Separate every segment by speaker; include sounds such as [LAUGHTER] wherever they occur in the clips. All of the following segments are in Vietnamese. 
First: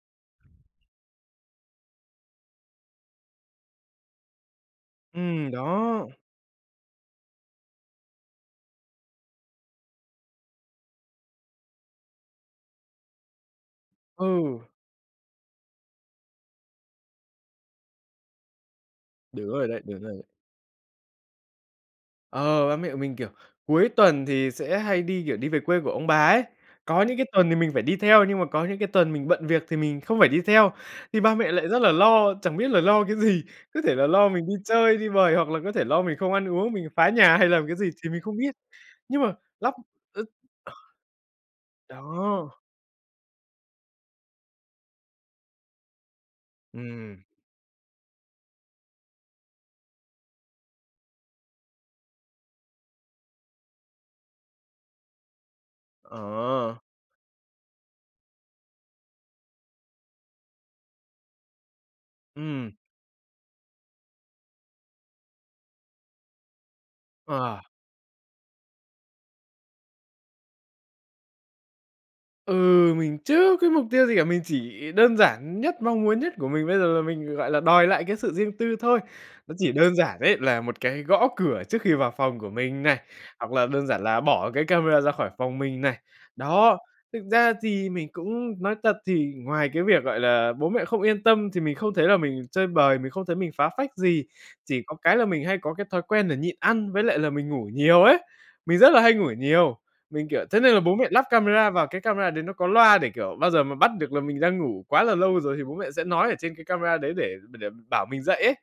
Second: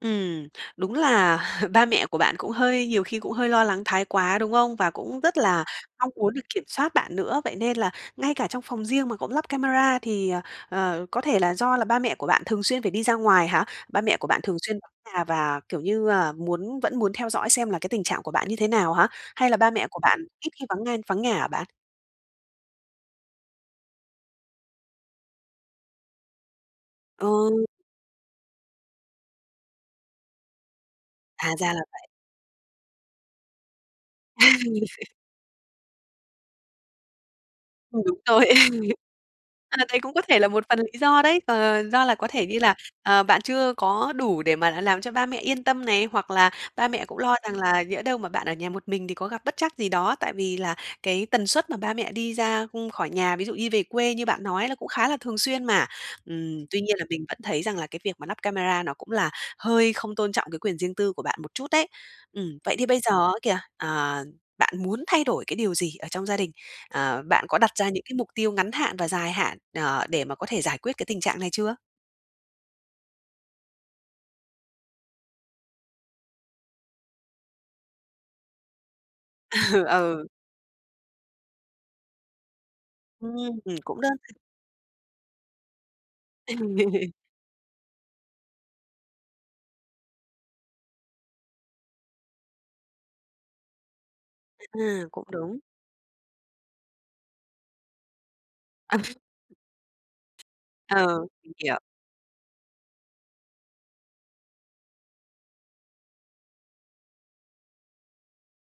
Speaker 1: Ừm, đúng là [CHUCKLES] ba mẹ của bạn cũng hơi nhiều khi cũng hơi lo lắng thái quá, đúng không? Và cũng rất
Speaker 2: Ừm,
Speaker 1: là
Speaker 2: đó.
Speaker 1: mong muốn được kiểm soát bạn nữa, vậy nên là ngay cả trong phòng riêng mà cũng lắp camera thì, ờ, ờ, có thể là do là ba mẹ của bạn thường xuyên phải đi ra ngoài hả? Ba mẹ của bạn thường
Speaker 2: Ừ.
Speaker 1: xuyên vắng nhà và, kiểu như, à, muốn vẫn muốn theo dõi xem là cái tình trạng của bạn như thế nào hả?
Speaker 2: Đúng
Speaker 1: Hay là
Speaker 2: rồi
Speaker 1: ba
Speaker 2: đấy,
Speaker 1: mẹ của
Speaker 2: đúng rồi
Speaker 1: bạn
Speaker 2: ấy.
Speaker 1: ít khi vắng nên vắng nhà hả bạn?
Speaker 2: Ờ, ba mẹ của mình, kiểu, cuối tuần thì sẽ hay đi, kiểu, đi về quê của ông bà ấy. Có những cái tuần thì
Speaker 1: Ừ.
Speaker 2: mình phải đi theo, nhưng mà có những cái tuần mình bận việc thì mình không phải đi theo. Thì ba
Speaker 1: À,
Speaker 2: mẹ lại
Speaker 1: ra
Speaker 2: rất
Speaker 1: là
Speaker 2: là
Speaker 1: vậy.
Speaker 2: lo, chẳng biết là lo cái gì, có thể là lo mình đi chơi, đi
Speaker 1: [LAUGHS]
Speaker 2: bời hoặc là có thể lo mình không ăn uống, mình phá nhà hay làm cái gì
Speaker 1: Ừ,
Speaker 2: thì
Speaker 1: đúng
Speaker 2: mình không
Speaker 1: rồi.
Speaker 2: biết. Nhưng mà
Speaker 1: [LAUGHS]
Speaker 2: lắp,
Speaker 1: Ờ, đấy cũng có
Speaker 2: ơ,
Speaker 1: thể là một phần lý do đấy. Ờ,
Speaker 2: ờ
Speaker 1: do là có thể như
Speaker 2: đó.
Speaker 1: là, ờ, bạn chưa có đủ để mà đã làm cho ba mẹ yên tâm này, hoặc là ba mẹ cũng
Speaker 2: Ừm.
Speaker 1: lo rằng là nhỡ đâu mà bạn ở nhà một mình thì có gặp bất trắc gì đó. Tại vì là cái tần suất mà ba mẹ đi ra, ưm, khỏi nhà, ví dụ như về quê như bạn nói á, là cũng khá là thường xuyên mà. Ừm,
Speaker 2: Ờ.
Speaker 1: tuy nhiên là mình vẫn thấy rằng là cái việc mà lắp camera nó cũng là hơi không tôn trọng cái quyền riêng tư của bạn một chút đấy. Ừm,
Speaker 2: Ừm.
Speaker 1: vậy thì bây giờ á kìa, ờ, bạn muốn thay đổi cái điều gì ở trong gia đình? Ờ, bạn có
Speaker 2: Ờ.
Speaker 1: đặt ra những cái mục tiêu ngắn hạn và dài hạn, ờ, để mà có thể giải quyết cái tình trạng này chưa?
Speaker 2: Ừ, mình chưa có mục tiêu gì cả. Mình chỉ đơn giản nhất, mong muốn nhất của mình bây giờ là mình, gọi là, đòi lại cái sự riêng tư thôi. Nó chỉ
Speaker 1: [LAUGHS]
Speaker 2: đơn giản
Speaker 1: Ừ.
Speaker 2: đấy, là một cái gõ cửa trước khi vào phòng của mình này,
Speaker 1: Ừm,
Speaker 2: hoặc là đơn
Speaker 1: cũng
Speaker 2: giản
Speaker 1: đơn
Speaker 2: là
Speaker 1: giản.
Speaker 2: bỏ cái camera ra khỏi phòng mình này. Đó.
Speaker 1: [LAUGHS]
Speaker 2: Thực ra thì mình cũng nói thật thì ngoài cái việc, gọi là, bố mẹ không yên tâm thì mình không thấy là mình chơi bời, mình không thấy mình phá phách gì, chỉ có
Speaker 1: À,
Speaker 2: cái
Speaker 1: cũng
Speaker 2: là mình
Speaker 1: đúng.
Speaker 2: hay có cái thói quen là nhịn ăn với lại là mình ngủ nhiều ấy. Mình rất
Speaker 1: Ờ.
Speaker 2: là hay ngủ nhiều, mình, kiểu thế nên là bố mẹ
Speaker 1: Ờ,
Speaker 2: lắp
Speaker 1: mình
Speaker 2: camera
Speaker 1: hiểu.
Speaker 2: vào, cái camera đấy nó có loa để, kiểu, bao giờ mà bắt được là mình đang ngủ quá là lâu rồi thì bố mẹ sẽ nói ở trên cái camera đấy để để để bảo mình dậy ấy.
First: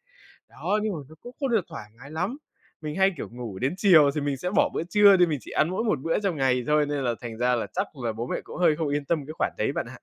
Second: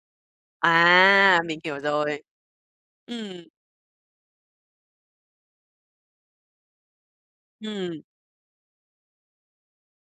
Speaker 2: Đó, nhưng mà nó cũng
Speaker 1: À,
Speaker 2: không
Speaker 1: mình
Speaker 2: được
Speaker 1: hiểu
Speaker 2: thoải mái
Speaker 1: rồi.
Speaker 2: lắm. Mình hay, kiểu,
Speaker 1: Ừm.
Speaker 2: ngủ đến chiều thì mình sẽ bỏ bữa trưa đi, mình chỉ ăn mỗi một bữa trong ngày thôi, nên là thành ra là chắc
Speaker 1: Ừm.
Speaker 2: là bố mẹ cũng hơi không yên tâm cái khoản đấy bạn ạ.